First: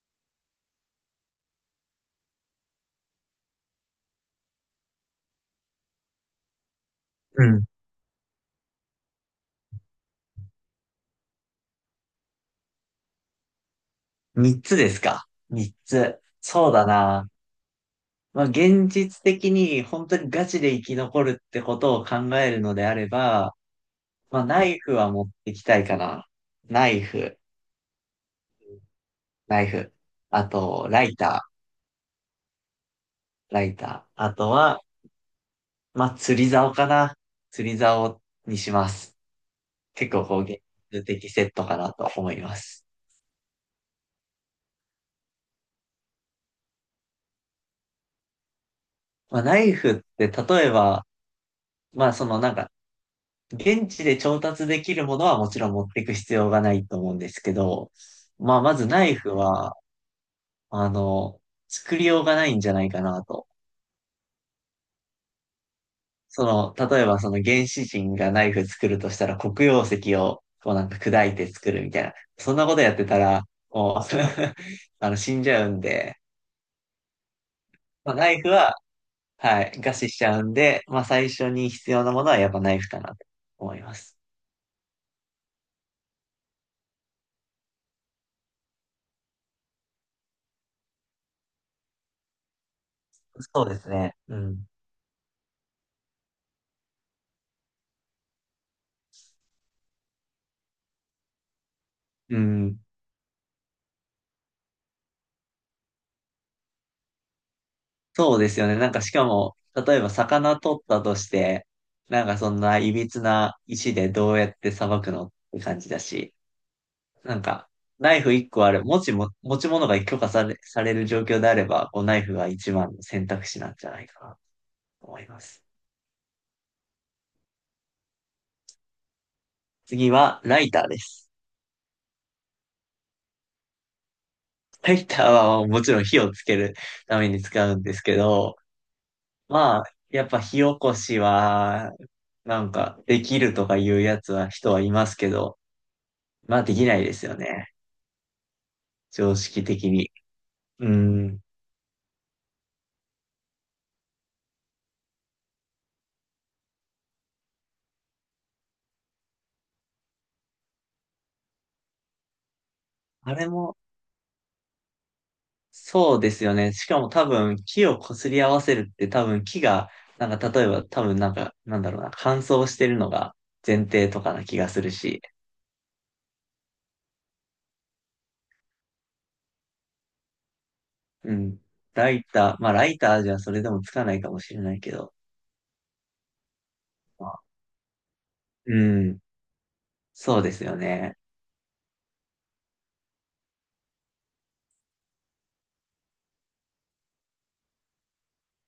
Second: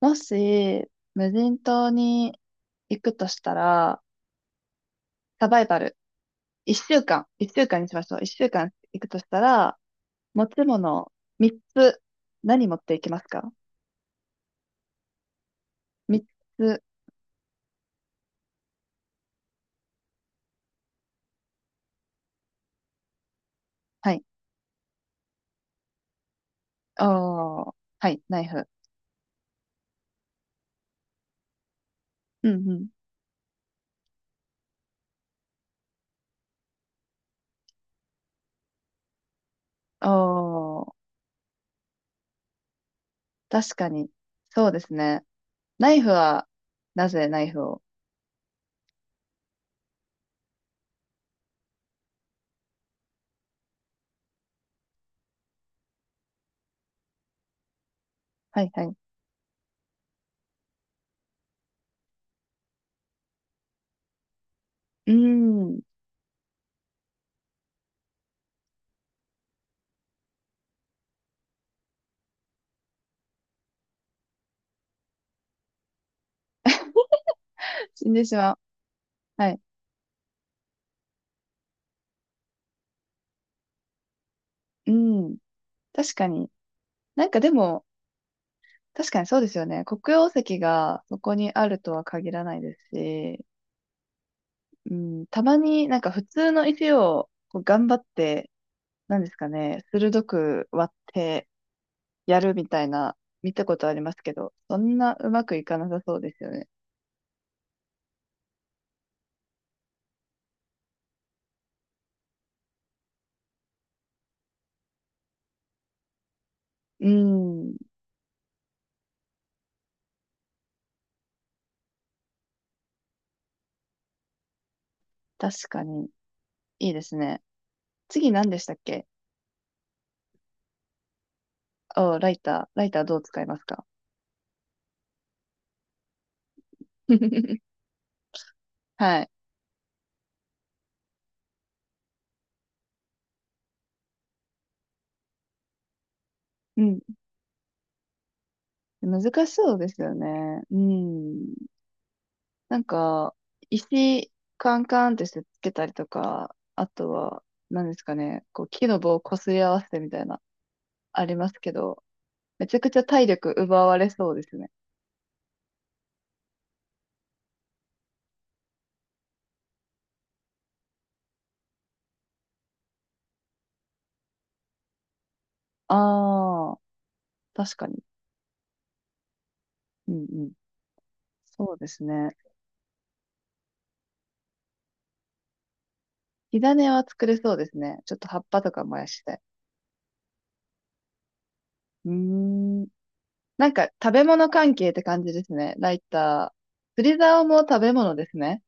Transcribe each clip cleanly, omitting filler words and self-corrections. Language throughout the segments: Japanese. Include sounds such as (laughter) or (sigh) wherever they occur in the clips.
もし、無人島に行くとしたら、サバイバル。一週間。う一ん。週間にしましょう。一週間行くとしたら、持ち物、三つ。何持っていきますか？三つですか。三つ。三そうつ。だな。まあ、現実的に本当にガチで生き残るってことを考えるのであれば、はい。まあ、ナイフは持ってきたいかな。ナイフ、おー。はい。ナイフ。ナイフ。あと、ライタうんうん。ー、ライター。あとは、まあ、釣り竿かな。釣り竿にします。お結構こう、現ー。実的セットかなと思います。確かに。そうですね。ナイフは、なぜナイフを？まあ、ナイフって例えば、まあ、現地で調達できるものはもちろん持っていく必要がないと思うんですけど、まあ、はいまはずい。うナイフは、あの、作りようがないんじゃないかなと。ーん。その、例えばその原始人がナイフ作るとしたら黒曜石をこうなんか砕いて作るみたいな。そんなことやってたら、もう (laughs) 死んじゃうんで、死んまあ、でナしイフまう。は、はい。はい、餓死しちゃうんで、まあ、最初に必要なものはやっぱナイフかなと思います。うん。確かに。なんかでも、確かにそうですよね。黒曜石がそこにあるとは限らないですし、そうですね。うん。うん、たまになんか普通の石をこう頑張って、なんですかね、鋭く割ってうやるみん。たいな見たことありますけど、そんなうまくいかなさそうですよね。そうですよね。なんかしかも、例えば魚取ったとして、なんかそんな歪な石でどうやって捌くのって感じだし、うなんかん、ナイフ1個ある、持ち物が許可され、される状況であれば、こうナイフが一番の選択肢なんじゃないかなと思います。確かにいいですね。次何でしたっけ？次はライターです。お、ライター。ライターどう使いますか？ ライターはもちろん火をつけるために (laughs) 使うんですけど、はい。まあ、やっぱ火起こしは、なんかできるとかいうやつは人はいますけど、まあでうきなん。いですよね。常難し識そうで的すに。よね。ううん。ん。なんか、石カンカンってしてつけたりとか、あとは、何ですかね、こう木の棒をこすり合わせてみたいな、ありますけど、めちゃくちゃ体あれ力も、奪われそうですね。そうですよね。しかも多分、木を擦り合わせるって多分、なんか例えば多分なんか、なんだろうな、乾燥してるのが前提とかな気がするし。ああ、確かに。うんうん。うん。そうですライね。ター、まあライターじゃそれでもつかないかもしれないけど。火種は作まれあ、そうですね。ちょっと葉っぱとかう燃やん。して。そうですよね。うーん。なんか食べ物関係って感じですね。ライター。釣り竿も食べ物ですね。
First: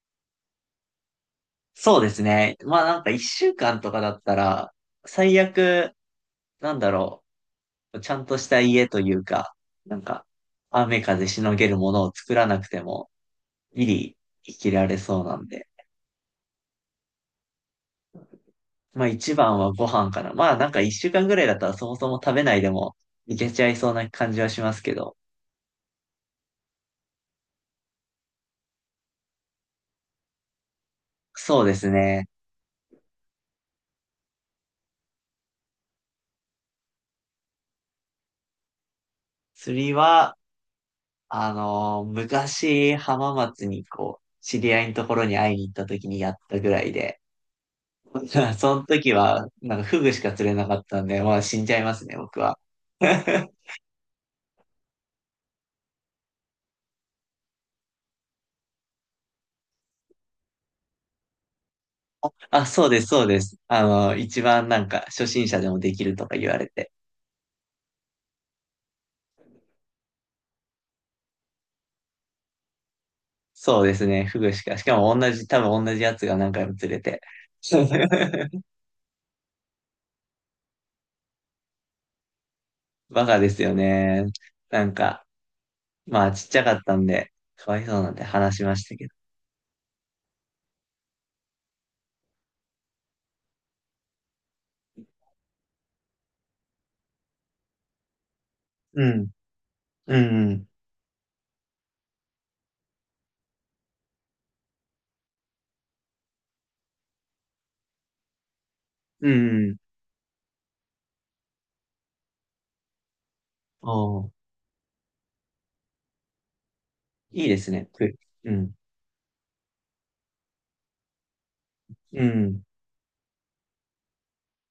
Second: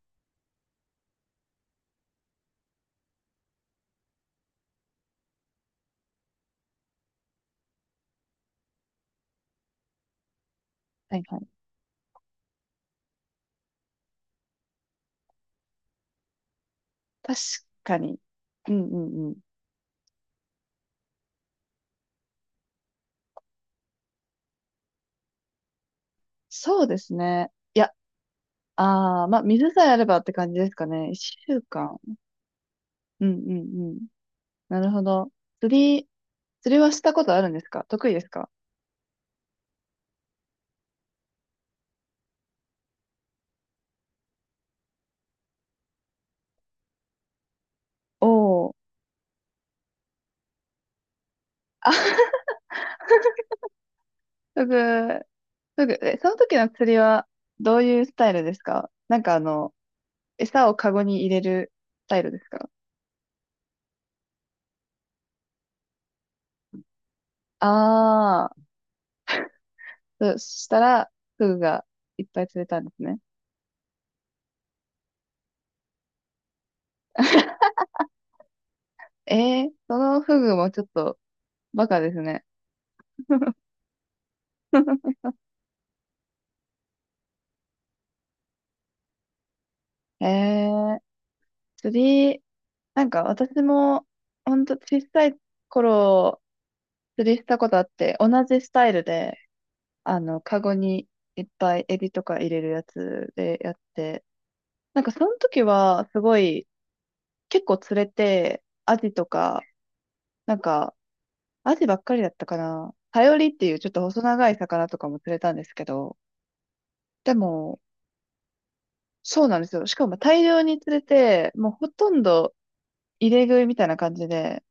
そうですね。まあなんか一週間とかだったら、最悪、なんだろちゃんとした家というか、なんか、雨はい風はしのい。げるものを作らなくても、ギリ生きられそうなんで。確かに。うんうまあんう一ん。番はご飯かな。まあなんか一週間ぐらいだったらそもそも食べないでもいけちゃいそうな感じはしますけど。そうですね。いやああ、まあ、水さえあればって感じですかね。一週そうです間。ね。うんうんうん。なるほど。釣り、釣りはしたことあるんですか？得意ですか？釣りは、昔浜松にこう、知り合いのところに会いに行った時にやったぐらいで。お (laughs) おー。その時は、なんかフグしか釣れなかったんで、まあ死んじゃいあ、ますね、僕 (laughs) は。(laughs) すぐ、すぐ、え、その時の釣りはどういうスタイルですか？なんかあの、餌をカゴに入れるスタイルですあ、か？そうです。あの、一番なんか初心者でもできるとか言われて。ああー、そしたら、フグがいっぱい釣れたんですね。そうですね。フグしか。(laughs) しかも同じ、多分同じやつが何回も釣れて。(laughs) えー、そのフグもちょっとバカですね。バカで (laughs) すよね。なんか、まあちっちゃかったんで、かわいそうなんて話しましたけど。えー、釣り、なんか私も、ほんと小さい頃、釣りしたことあって、同じスタイルうん。で、うあの、カん。ゴにいっぱいエビとか入れるやつでやって、なんかその時は、すごい、結構釣れて、アジとうん。か、うん。なんか、アジばっかりだったかな。サヨリっていうちょおっと細ー、長い魚とかも釣れたんですけど、でいいですも、ね。ふうん。そうなんですよ。しかも大量に釣れて、もうほとんうどん。入れ食いみたいな感じで、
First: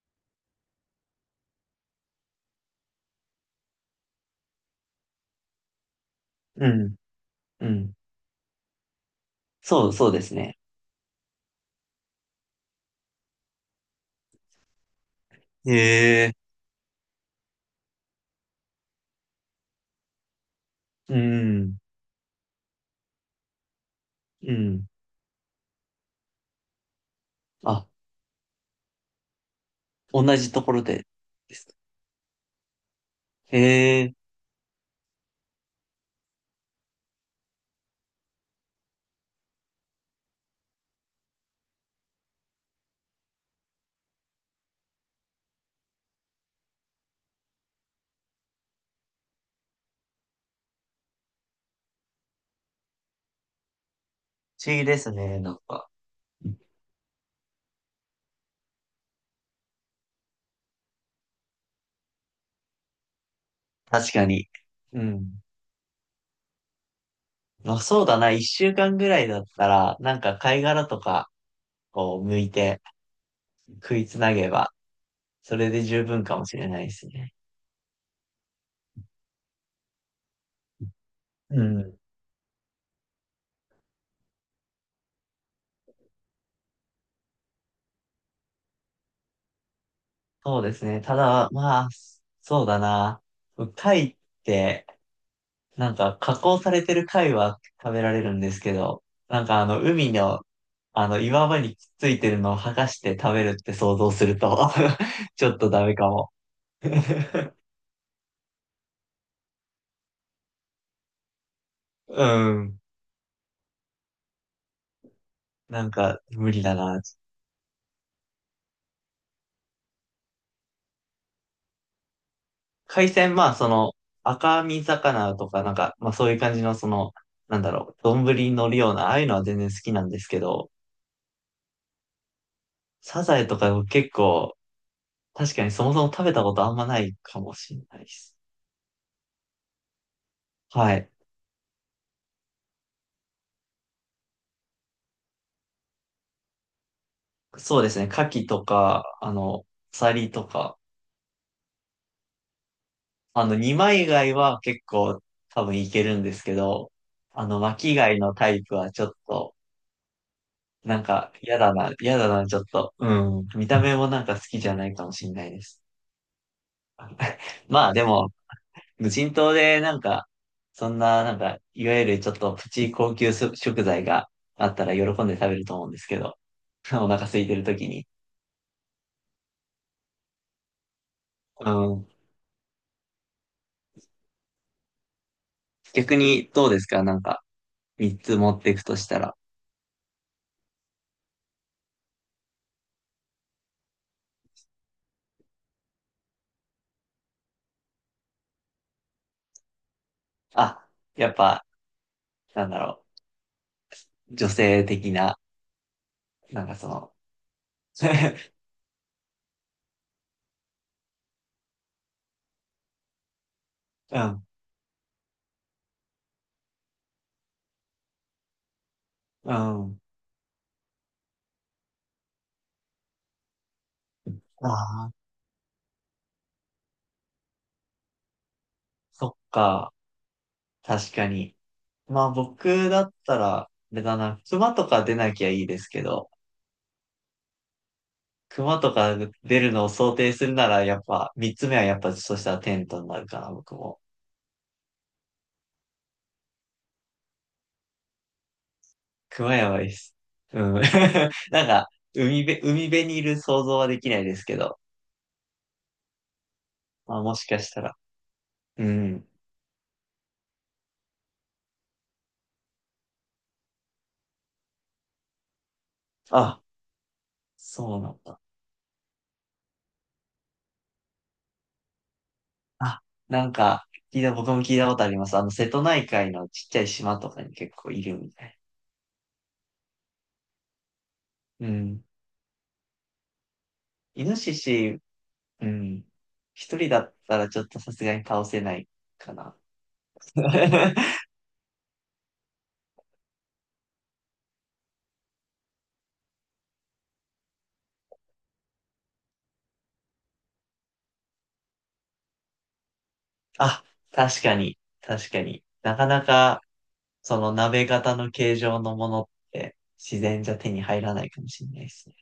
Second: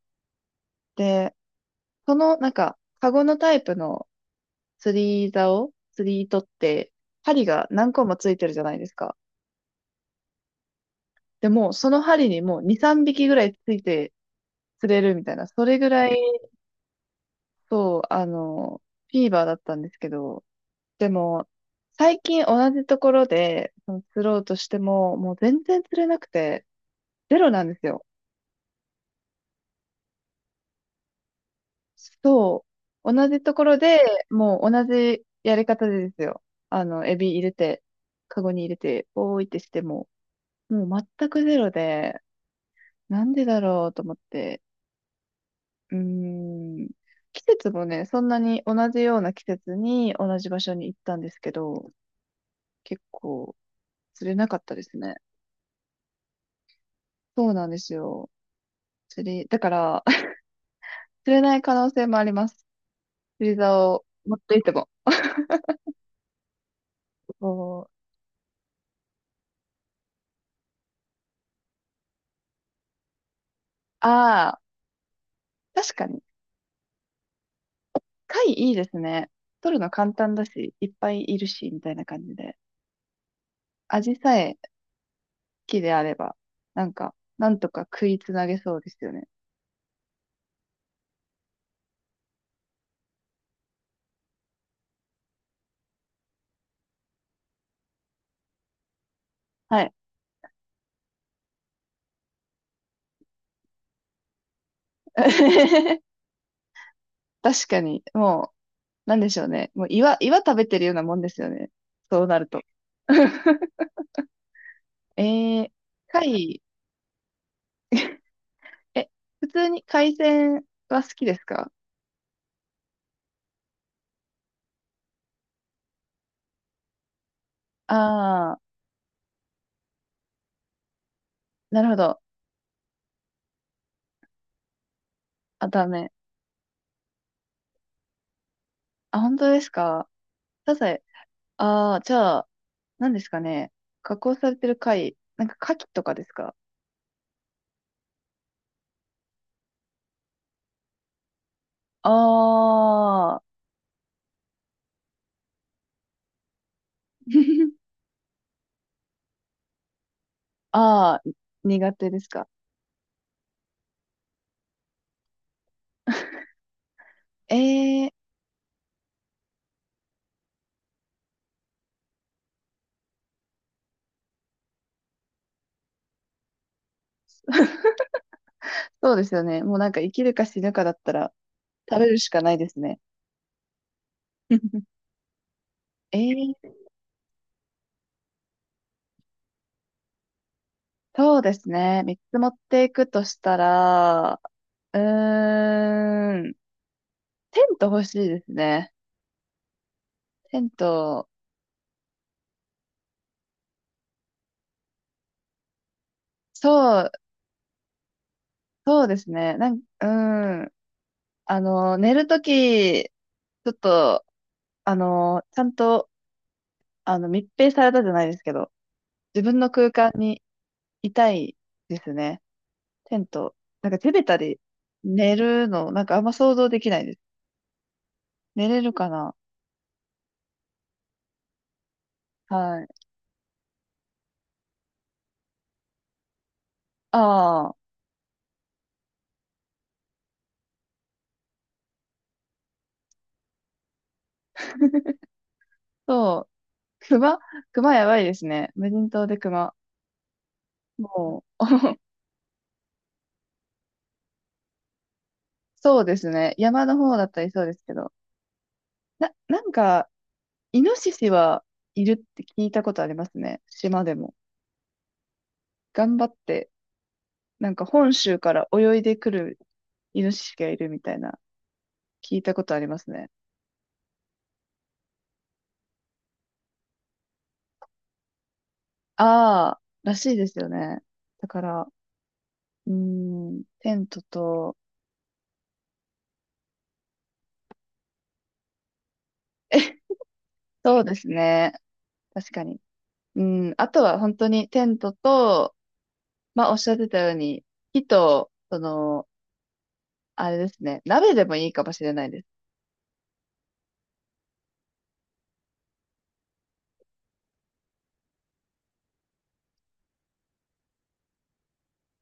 で、その、なんか、カゴのタイプの釣り竿、釣り糸っうて、ん。針うが何ん。個もついてるじゃないですか。そうですね。でも、その針にもう2、3匹ぐらいついて釣れるみたいな、そへれぐらい、え。そう、あの、フィーバーだったんですけど、でうも、ん。最近同じところで、その釣ろううとしてん。も、もう全然釣れなくて、ゼロなんですあ、よ。同じところでですか。そう。同じとへころで、え。もう同じやり方でですよ。あの、エビ入れて、カゴに入れて、おーいってしても、もう全くゼロで、なんでだろうと思って。うーん。季節もね、そんなに同じような季節に同じ場所に行ったんですけど、結構釣れなかっ不た思で議すですね。ね。なんか。そうなんですよ。釣り、だから、(laughs) 釣れない可能性もあります。釣り竿を確か持っに。ていても。うん。まあそう。そうだな、一週間ぐらいだったら、なんか貝殻とかを剥いて食いつなげああ、ば、それで確十かに。分かもしれないですね。貝いいですね。取るの簡単だし、いっぱいいるうし、みたいん。な感じで。味さえ木であれば、なんか、なんとか食いつなげそうですよね。そうですね。ただ、まあ、そうだな。貝って、なんか加工されてる貝は食べられるんですけど、はい。海の、岩場にくっついてるのを剥がして食べるって想像すると (laughs) ちょっとダメか (laughs) も。(laughs) 確かに、もう、なんでしょうね。もう岩食べてるようなもんですよね。そうなうると。ん。(laughs) えー、なんか、無貝、理だな。え、普通に海鮮は好きですか？海鮮、まあ、赤身魚とか、まあ、そういう感じの、丼にあ乗あるような、ああいうのは全然好きなんですけど、ー、なるほど。サザエとか結構、確かあ、にそダもそメ。も食べたことあんまないかもしれないです。あ、本当ですか？サザはエ。い。ああ、じゃあ、何ですかね。加工されてる貝、なんか牡蠣とかですか？そうですね、牡蠣とか、サリとか、ああー、あの、二枚貝は結構多分いけるんですけど、あの、(laughs) 巻き貝のタイプはちょっと、なんああ、か、苦手嫌ですだか？な、ちょっと、うん、見た目もなんか好きじゃないかもしれないです。えまあでえー、も、無人島でなんか、そんななんか、いわゆるちょっとプチ高級食材があったら喜んで食べると思うんですけど、(laughs) お腹空いてる時に。そうですよね。もうなんか生きるか死ぬかだったらう食べん。るしかないですね。(laughs) 逆えにどうー、ですかなんか、三つ持っていくとしたら。そうですね。3つ持っていくとしたら、うーん、テント欲しいですね。テンあ、ト、やっぱ、なんだろう、女性的な、なんそかそう、の、(laughs) そうですね。なん、うーん、あの、寝るとき、ちょっうと、ん、あの、ちゃんと、あの、密閉されたじゃないですけど、自う分の空ん。間にいたいですね。テント。なんか手べたりああ、寝るの、なんかあんま想像できないです。寝れるかそっな？か。確かに。まあはい。僕だったら、あれだな、熊とか出なきゃいいですけど、ああ。熊とか出るのを想定するなら、やっぱ、三つ目はやっぱ、そしたらテントになるかな、僕も。そう熊、熊やばいですね。無人島で熊や熊。ばいです。うん。(laughs) もなう、んか、(laughs) 海辺にいる想像はできないですけど、そうですね。山の方まあだっもたしりかそうしですたけら。ど。うん。なんか、イノシシはいるって聞いたことありますね。島でも。頑張っあ、て、なんかそうな本ん州だ。から泳いでくるイノシシがいるみたいな、聞いたことありまあ、すね。なんか、聞いた、僕も聞いたことあります。あの、瀬戸内海のちっちゃい島とかに結構いるみたい。ああ、らしいですよね。だかうら、ん。テントイノシと、シ、うん。一人だったらちょっとさすがに倒せないかな。(laughs) そう (laughs) ですね。確かに。うん、あとは本当にテントと、まあ、おっしゃってたように、火と、その、あれですね、鍋でもいいかもしれないです。あ、確かに、確かになかなか、その鍋型の形状のものって自然じゃ手に入らないかもしれないですね。